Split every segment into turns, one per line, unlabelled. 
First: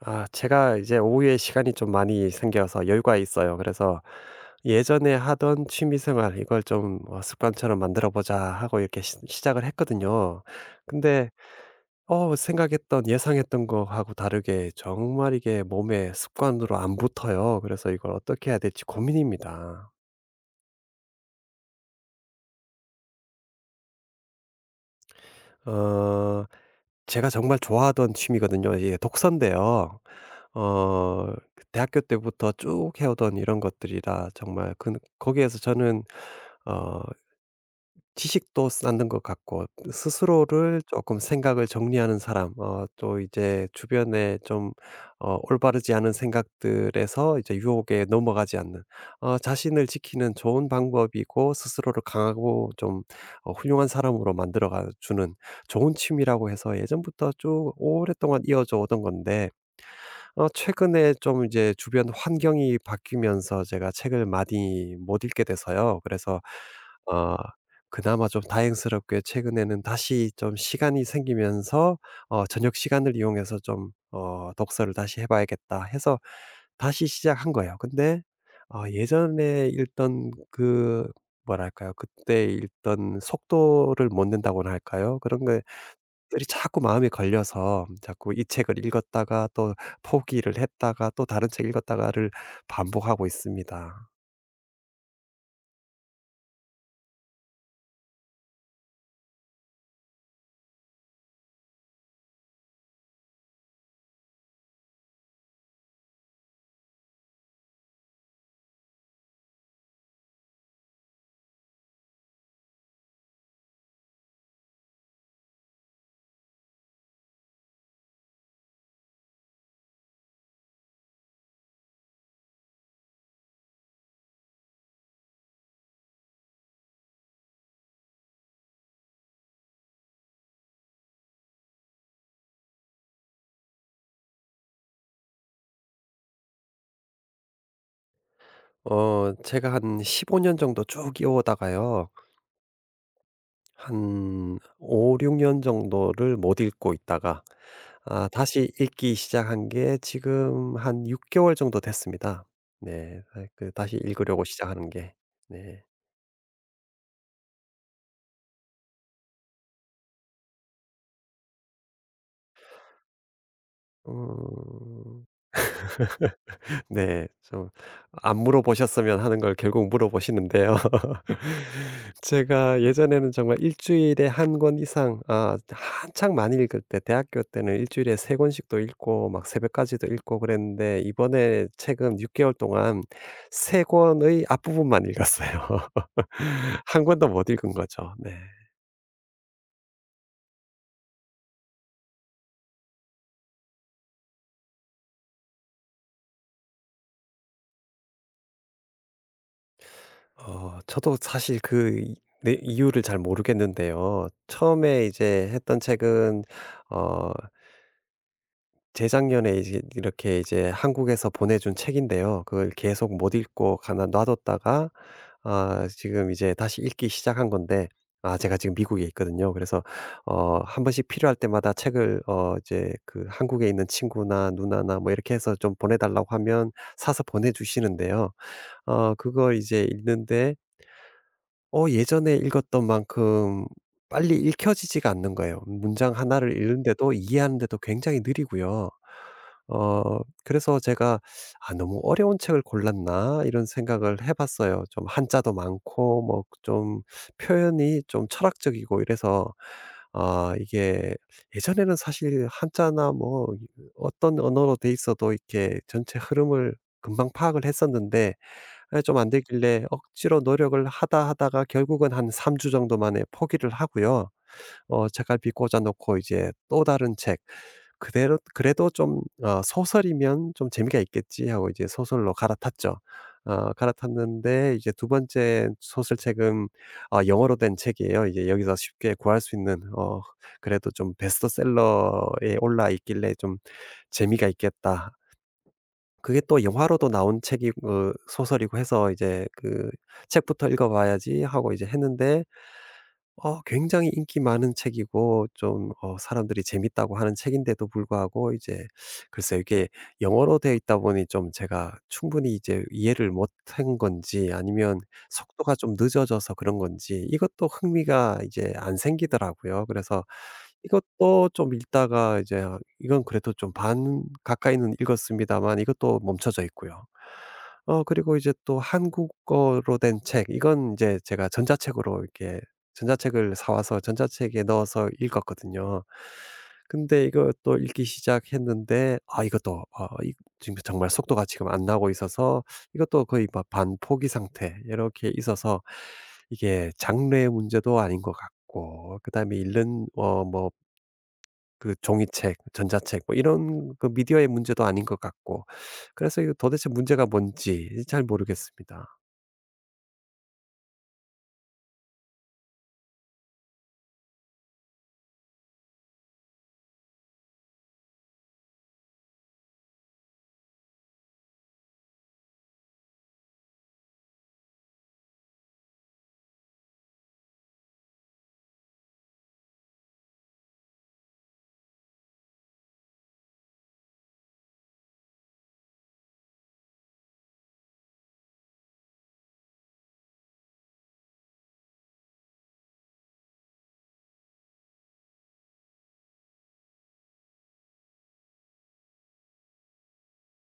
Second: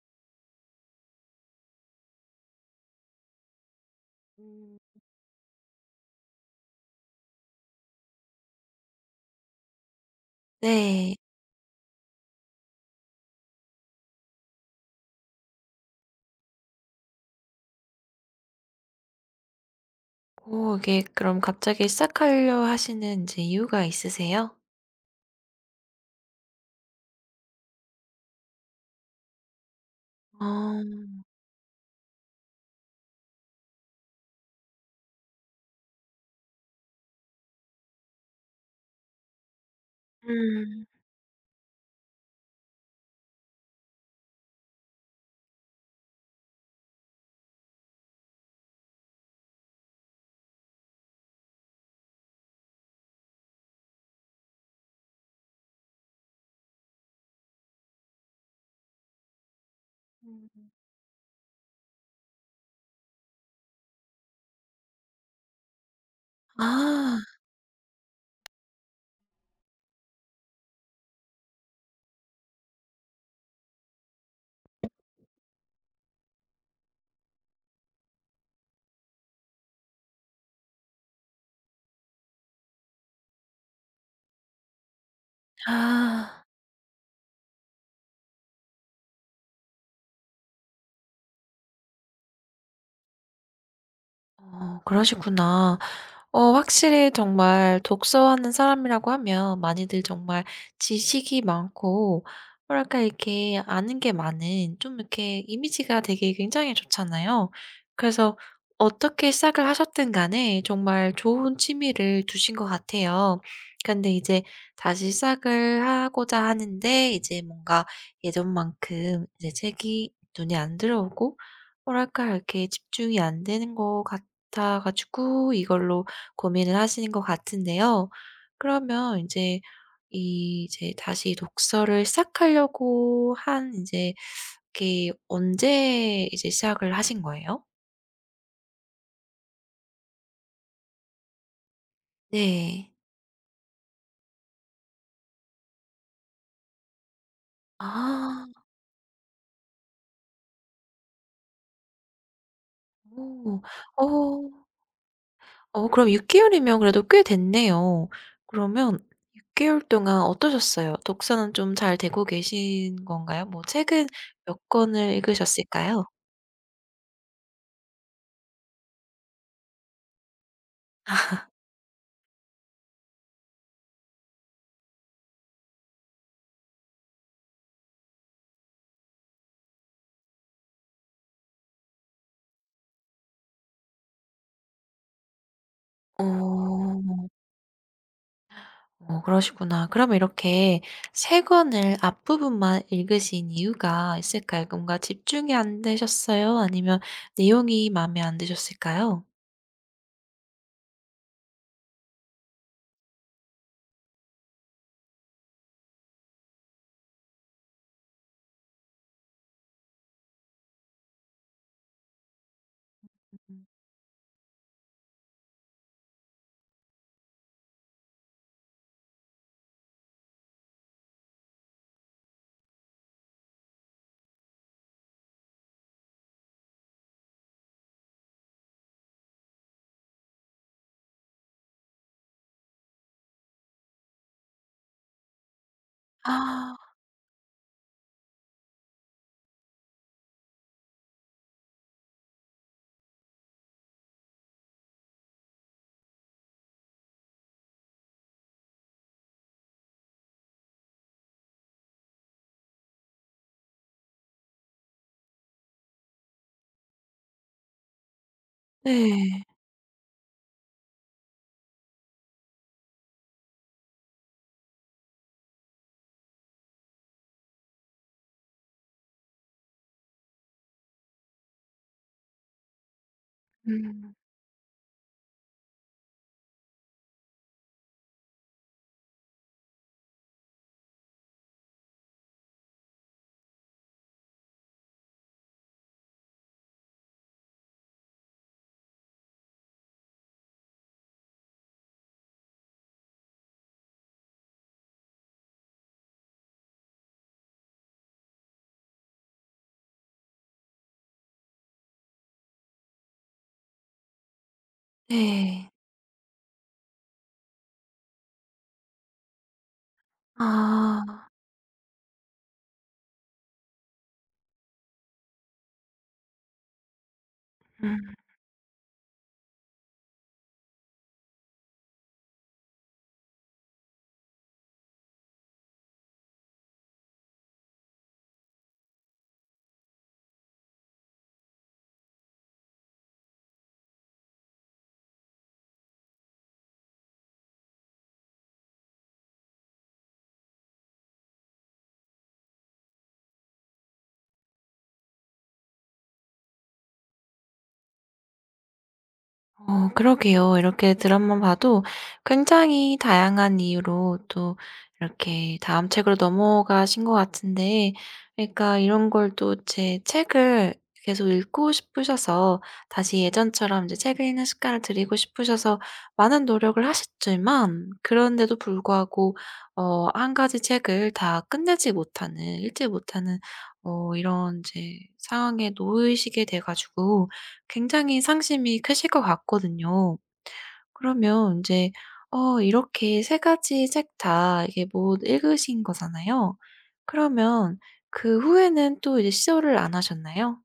제가 이제 오후에 시간이 좀 많이 생겨서 여유가 있어요. 그래서 예전에 하던 취미 생활 이걸 좀 '습관처럼 만들어 보자.' 하고 이렇게 시 시작을 했거든요.
네.
근데 생각했던 예상했던 거하고 다르게 정말 이게 몸에 습관으로 안 붙어요. 그래서 이걸 어떻게 해야 될지 고민입니다.
오, 이게 그럼 갑자기 시작하려 하시는 이제 이유가 있으세요?
어 제가 정말 좋아하던 취미거든요. 이게 독서인데요.
어.
어 그 대학교 때부터 쭉 해오던 이런 것들이라 정말 그 거기에서 저는 어 지식도 쌓는 것 같고, 스스로를
음.
조금 생각을 정리하는 사람, 또 이제 주변에 좀 올바르지 않은 생각들에서 이제 유혹에 넘어가지 않는, 자신을 지키는 좋은 방법이고, 스스로를 강하고 좀 훌륭한 사람으로 만들어 주는 좋은 취미라고 해서 예전부터 쭉 오랫동안 이어져 오던 건데 최근에 좀 이제 주변 환경이 바뀌면서 제가 책을 많이 못 읽게 돼서요. 그래서
아.
어 그나마 좀 다행스럽게 최근에는 다시 좀 시간이 생기면서 저녁 시간을 이용해서 좀 '독서를 다시 해 봐야겠다.' 해서 다시 시작한 거예요. 근데 예전에 읽던 그, 뭐랄까요? 그때 읽던 속도를 못 낸다고나 할까요? 그런 거
아.
들이 자꾸 마음에 걸려서 자꾸 이 책을 읽었다가 또 포기를 했다가 또 다른 책 읽었다가를 반복하고 있습니다.
어, 그러시구나. 어 확실히 정말 독서하는 사람이라고 하면 많이들 정말 지식이 많고 뭐랄까 이렇게 아는 게 많은 좀 이렇게 이미지가 되게 굉장히 좋잖아요. 그래서 어떻게 시작을 하셨든 간에 정말 좋은 취미를 두신 것 같아요. 근데 이제 다시 시작을 하고자 하는데 이제 뭔가 예전만큼 이제 책이 눈에 안 들어오고 뭐랄까 이렇게 집중이 안 되는 것 같아 가지고 이걸로 고민을 하시는 것 같은데요. 그러면 이제 이 이제 다시 독서를 시작하려고 한 이제 그게 언제 이제 시작을 하신 거예요?
제가 한 15년 정도 쭉 이어오다가요.
네.
한 5-6년 정도를 못 읽고 있다가
아.
다시 읽기 시작한 게 지금 한 6 개월 정도 됐습니다. 네. 아
오.
그 다시 읽으려고
어.
시작하는 게. 네.
어 그럼 6 개월이면 그래도 꽤 됐네요. 그러면 6 개월 동안 어떠셨어요? 독서는 좀 잘 되고 계신 건가요? 뭐 책은 몇 권을
음.
읽으셨을까요?
네. 좀 안 물어보셨으면 하는 걸 결국 물어보시는데요. 제가 예전에는 정말 일 주일에 한 권 이상, 아 한창 많이 읽을 때 대학교 때는 일 주일에 세 권씩도 읽고 막 새벽까지도 읽고 그랬는데, 이번에 최근 6 개월 동안 세 권의 앞부분만 읽었어요.
아.
한
어.
권도 못 읽은 거죠. 네.
어, 그러시구나. 그러면 이렇게 세 권을 앞부분만 읽으신 이유가 있을까요? 뭔가 집중이 안 되셨어요? 아니면 내용이 마음에 안 드셨을까요?
저도 사실 그 이 네 이유를 잘 모르겠는데요. 처음에 이제 했던 책은 어 재작년에 이제 이렇게 이제 한국에서 보내준 책인데요. 그걸 계속 못
음.
읽고 가나 놔뒀다가 지금 이제 다시 읽기 시작한 건데, 제가 지금 미국에 있거든요. 그래서 한 번씩 필요할 때마다 책을 이제 그 한국에 있는 친구나 누나나 뭐 이렇게 해서 좀 보내 달라고 하면 사서 보내 주시는데요. 그걸 이제 읽는데 예전에 읽었던 만큼 빨리 읽혀지지가 않는 거예요. 문장 하나를
아
읽는데도, 이해하는데도 굉장히 느리고요. 어 그래서 제가 '아 너무 어려운 책을 골랐나?' 이런 생각을 해 봤어요. 좀 한자도 많고, 뭐 좀 표현이 좀 철학적이고 이래서, 아 이게 예전에는 사실 한자나 뭐 어떤 언어로 돼 있어도 이렇게 전체 흐름을 금방 파악을 했었는데 예, 좀 안
네.
되길래 억지로 노력을 하다 하다가 결국은 한 3주 정도 만에 포기를 하고요. 책갈피 꽂아 놓고 이제 또 다른 책 그대로, 그래도 좀 '소설이면 좀 재미가 있겠지.' 하고 이제 소설로 갈아탔죠.
음
갈아탔는데, 이제 두 번째 소설책은 영어로 된 책이에요. 이제 여기서 쉽게 구할 수 있는, 그래도 좀 베스트셀러에 올라 있길래 좀 '재미가 있겠다.' 그게 또 영화로도 나온 책이 소설이고 해서 이제 그 '책부터 읽어 봐야지.' 하고 이제 했는데 굉장히 인기 많은 책이고 좀 사람들이 재밌다고 하는 책인데도 불구하고, 이제 글쎄요. 이게 영어로 되어 있다 보니 좀 제가 충분히 이제 이해를 못 한 건지, 아니면
네.
속도가 좀 늦어져서 그런 건지, 이것도 흥미가 이제 안 생기더라고요. 그래서
아.
이것도 좀 읽다가 이제, 아 이건 그래도 좀 반 가까이는 읽었습니다만 이것도 멈춰져 있고요.
음.
그리고 이제 또 한국어로 된 책, 이건 이제 제가 전자책으로 이렇게 전자책을 사 와서 전자책에 넣어서 읽었거든요. 근데 이것도 읽기 시작했는데 이것도 이 지금 정말 속도가 지금 안 나고 있어서 이것도 거의 막 반포기 상태 이렇게 있어서 이게 장르의 문제도 아닌 것 같고, 그다음에 읽는 뭐 그 종이책, 전자책 뭐 이런 그 미디어의 문제도 아닌 것 같고, 그래서 이거 도대체 문제가 뭔지 잘 모르겠습니다.
어 그러게요. 이렇게 드라마 봐도 굉장히 다양한 이유로 또 이렇게 다음 책으로 넘어가신 것 같은데, 그러니까 이런 걸 또 제 책을 계속 읽고 싶으셔서 다시 예전처럼 이제 책을 읽는 습관을 들이고 싶으셔서 많은 노력을 하셨지만, 그런데도 불구하고 어 한 가지 책을 다 끝내지 못하는 읽지 못하는 어 이런 이제 상황에 놓이시게 돼 가지고 굉장히 상심이 크실 것 같거든요. 그러면 인제 어 이렇게 세 가지 책 다 이게 못 읽으신 거잖아요. 그러면 그 후에는 또 이제 시도를 안 하셨나요?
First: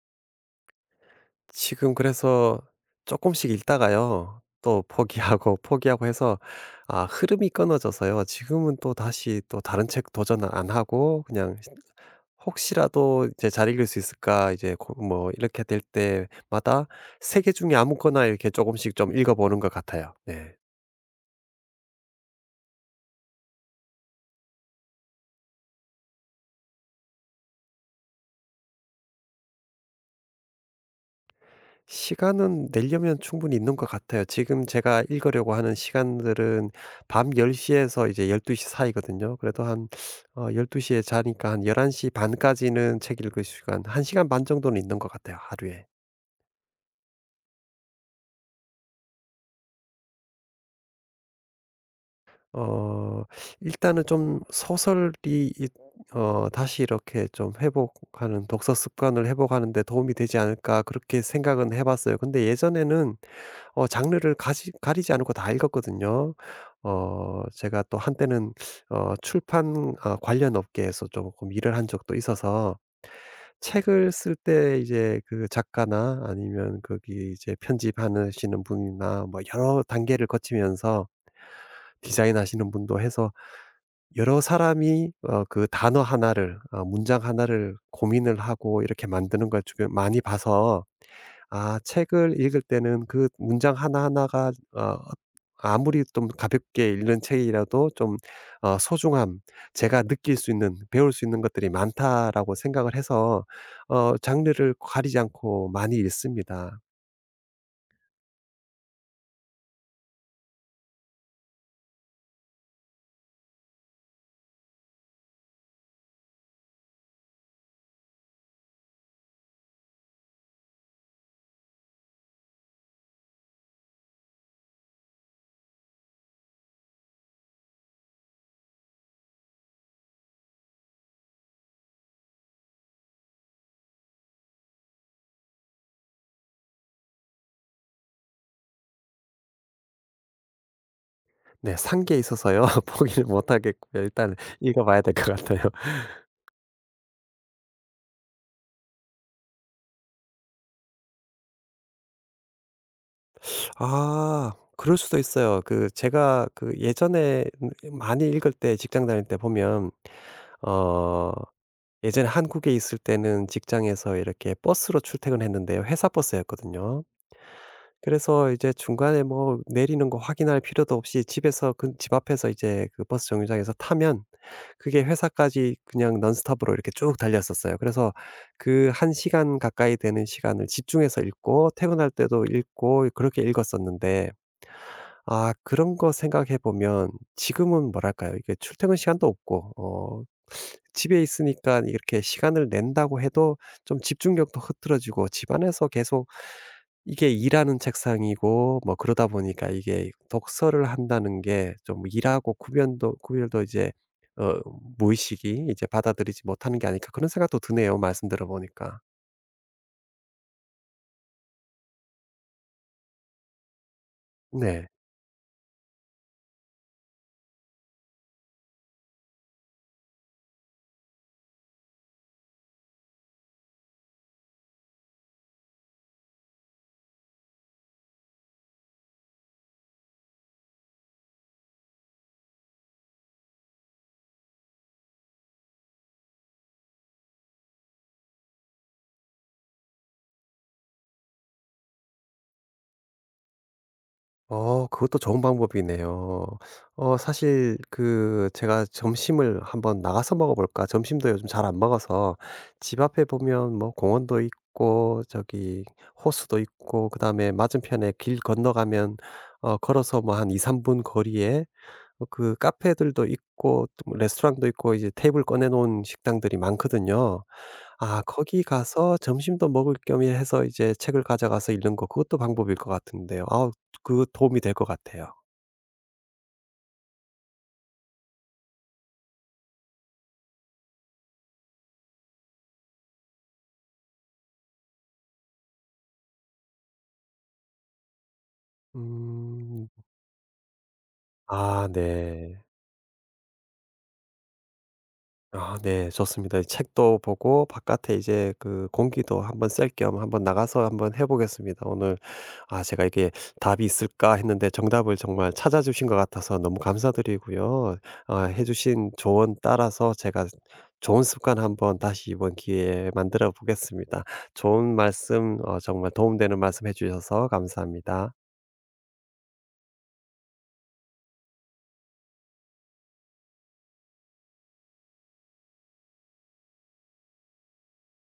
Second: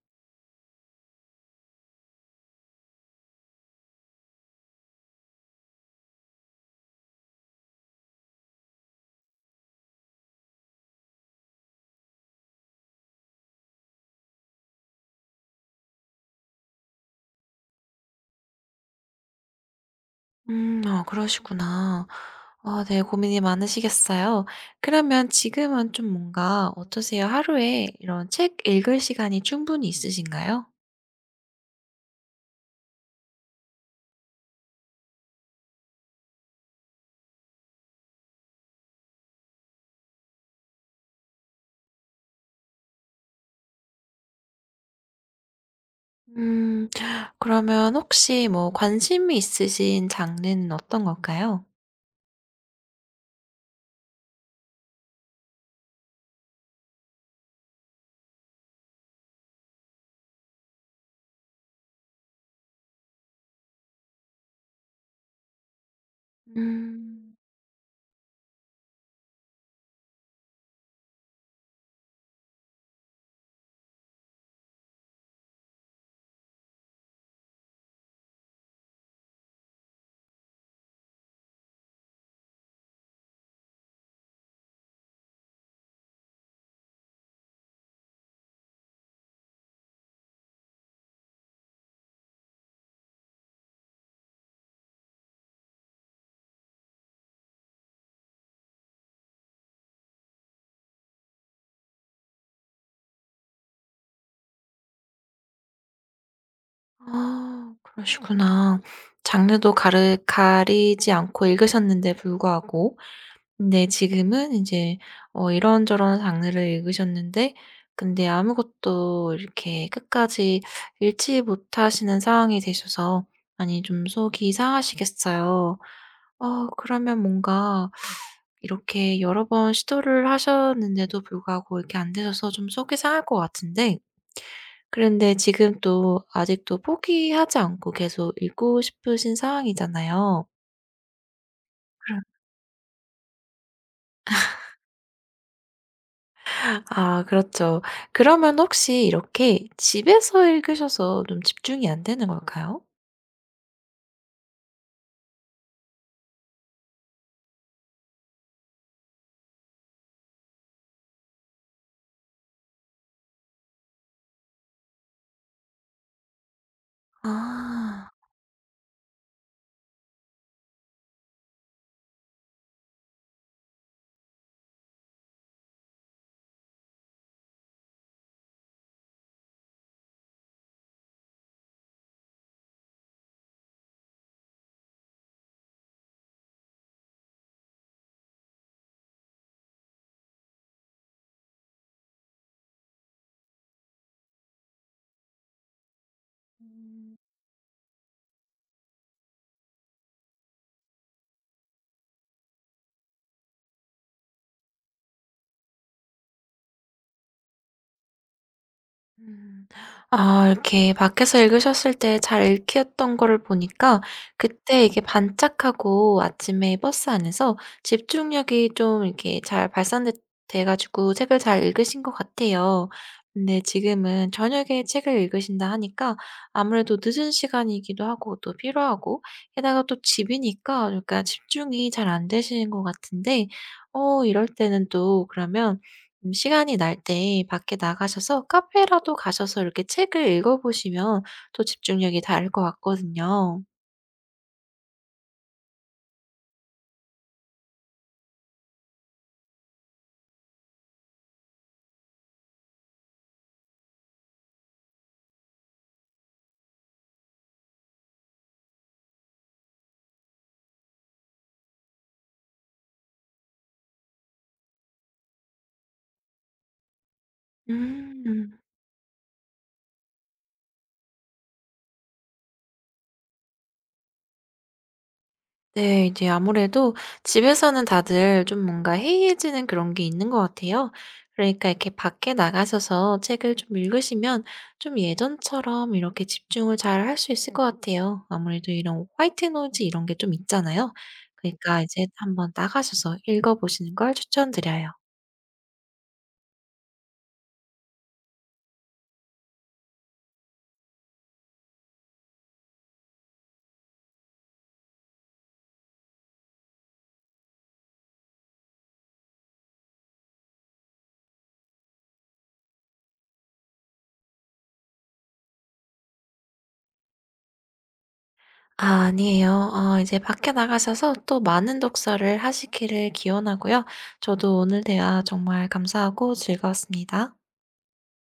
지금 그래서 조금씩 읽다가요. 또 포기하고, 포기하고 해서 흐름이 끊어져서요. 지금은 또 다시 또 다른 책 도전 안 하고 그냥 시 혹시라도 이제 '잘 읽을 수 있을까?' 이제 고 뭐 이렇게 될 때마다 3개 중에 아무거나 이렇게 조금씩 좀 읽어 보는 것 같아요. 네.
아 그러시구나. 아 네 고민이 많으시겠어요. 그러면 지금은 좀 뭔가 어떠세요? 하루에 이런 책 읽을 시간이 충분히 있으신가요?
시간은 내려면 충분히 있는 것 같아요. 지금 제가 읽으려고 하는 시간들은 밤 10시 에서 이제 12시 사이거든요. 그래도 한 12시에 자니까 한 11시 반 까지는 책 읽을 시간 1시간 반 정도는 있는 것 같아요, 하루에.
음 그러면 혹시 뭐 관심이 있으신 장르는 어떤 걸까요?
어 일단은 좀 소설이 이 '다시 이렇게 좀 회복하는, 독서 습관을 회복하는 데 도움이 되지 않을까.' 그렇게 생각은 해 봤어요. 근데 예전에는 장르를 가지 가리지 않고 다 읽었거든요.
음.
제가 또 한때는 출판 관련 업계에서 조금 일을 한 적도 있어서 책을 쓸 때 이제 그 작가나, 아니면 거기 이제 편집하시는 분이나, 뭐 여러 단계를 거치면서 디자인하시는 분도 해서 여러 사람이 그 단어 하나를, 문장 하나를 고민을 하고 이렇게 만드는 걸 주변 많이 봐서 책을 읽을 때는 그 문장 하나하나가 아무리 좀 가볍게 읽는 책이라도 좀 소중함, 제가 느낄 수 있는, 배울 수 있는 것들이 많다라고 생각을 해서 장르를 가리지 않고 많이 읽습니다.
아 그러시구나. 장르도 가르 가리지 않고 읽으셨는데 불구하고 근데 지금은 이제 어 이런저런 장르를 읽으셨는데 근데 아무것도 이렇게 끝까지 읽지 못하시는 상황이 되셔서 많이 좀 속이 상하시겠어요. 어 그러면 뭔가 이렇게 여러 번 시도를 하셨는데도 불구하고 이렇게 안 되셔서 좀 속이 상할 것 같은데 그런데 지금 또 아직도 포기하지 않고 계속 읽고 싶으신 상황이잖아요.
네. 산 게 있어서요. 포기를 못 하겠고요. 일단 읽어 봐야 될 것 같아요.
아 그렇죠. 그러면 혹시 이렇게 집에서 읽으셔서 좀 집중이 안 되는 걸까요?
그럴 수도 있어요. 그 제가 그 예전에 많이 읽을 때 직장 다닐 때 보면, 어 예전에 한국에 있을 때는 직장에서 이렇게 버스로 출퇴근했는데요. 회사 버스였거든요.
아.
그래서 이제 중간에 뭐 내리는 거 확인할 필요도 없이 집에서 그 집 앞에서 이제 그 버스 정류장에서 타면 그게 회사까지 그냥 넌스톱으로 이렇게 쭉 달렸었어요. 그래서 그 한 시간 가까이 되는 시간을 집중해서 읽고, 퇴근할 때도 읽고 그렇게 읽었었는데 그런 거 생각해 보면 지금은 뭐랄까요? 이게 출퇴근 시간도 없고 집에 있으니까 이렇게 시간을 낸다고 해도 좀 집중력도 흐트러지고 집안에서 계속 이게 일하는 책상이고 뭐 그러다 보니까 이게 독서를 한다는 게 좀 일하고 구별도 이제 어 무의식이 이제 받아들이지 못하는 게 아닐까 그런 생각도 드네요. 말씀 들어 보니까.
음. 아 이렇게 밖에서 읽으셨을 때 잘 읽혔던 거를 보니까 그때
네.
이게 반짝하고 아침에 버스 안에서 집중력이 좀 이렇게 잘 발산돼 가지고 책을 잘 읽으신 것 같아요. 근데 지금은 저녁에 책을 읽으신다 하니까 아무래도 늦은 시간이기도 하고 또 피로하고 게다가 또 집이니까 그러니까 집중이 잘 안 되시는 것 같은데 어 이럴 때는 또 그러면 시간이 날 때 밖에 나가셔서 카페라도 가셔서 이렇게 책을 읽어보시면 또 집중력이 다를 것 같거든요.
그것도 좋은 방법이네요. 사실 그 제가 '점심을 한번 나가서 먹어 볼까.' 점심도 요즘 잘 안 먹어서, 집 앞에 보면 뭐 공원도 있고 저기 호수도 있고 그다음에 맞은편에 길 건너가면 걸어서 뭐 한 2-3분 거리에 그 카페들도 있고 또뭐 레스토랑도 있고 이제 테이블 꺼내 놓은 식당들이 많거든요.
음.
거기 가서 점심도 먹을 겸 해서 이제 책을 가져가서 읽는 거, 그것도 방법일 것 같은데요. 아우 그 도움이 될 것 같아요.
네. 이제 아무래도 집에서는 다들 좀 뭔가 해이해지는 그런 게 있는 것 같아요. 그러니까 이렇게 밖에 나가셔서 책을 좀 읽으시면 좀 예전처럼 이렇게 집중을 잘 할 수 있을 것 같아요. 아무래도 이런 화이트 노이즈
음.
이런 게 좀 있잖아요. 그러니까
아
이제 한번
네.
나가셔서 읽어보시는 걸 추천드려요.
아 네. 좋습니다. 책도 보고 바깥에 이제 그 공기도 한번 쐴 겸 한번 나가서 한번 해 보겠습니다. 오늘, 제가 이게 '답이 있을까?' 했는데 정답을 정말 찾아 주신 것 같아서 너무 감사드리고요. 해 주신 조언 따라서 제가 좋은 습관 한번 다시 이번 기회에 만들어 보겠습니다. 좋은 말씀, 정말 도움되는 말씀 해 주셔서 감사합니다.
아 아니에요. 어 이제 밖에 나가셔서 또 많은 독서를 하시기를 기원하고요. 저도 오늘 대화 정말 감사하고 즐거웠습니다.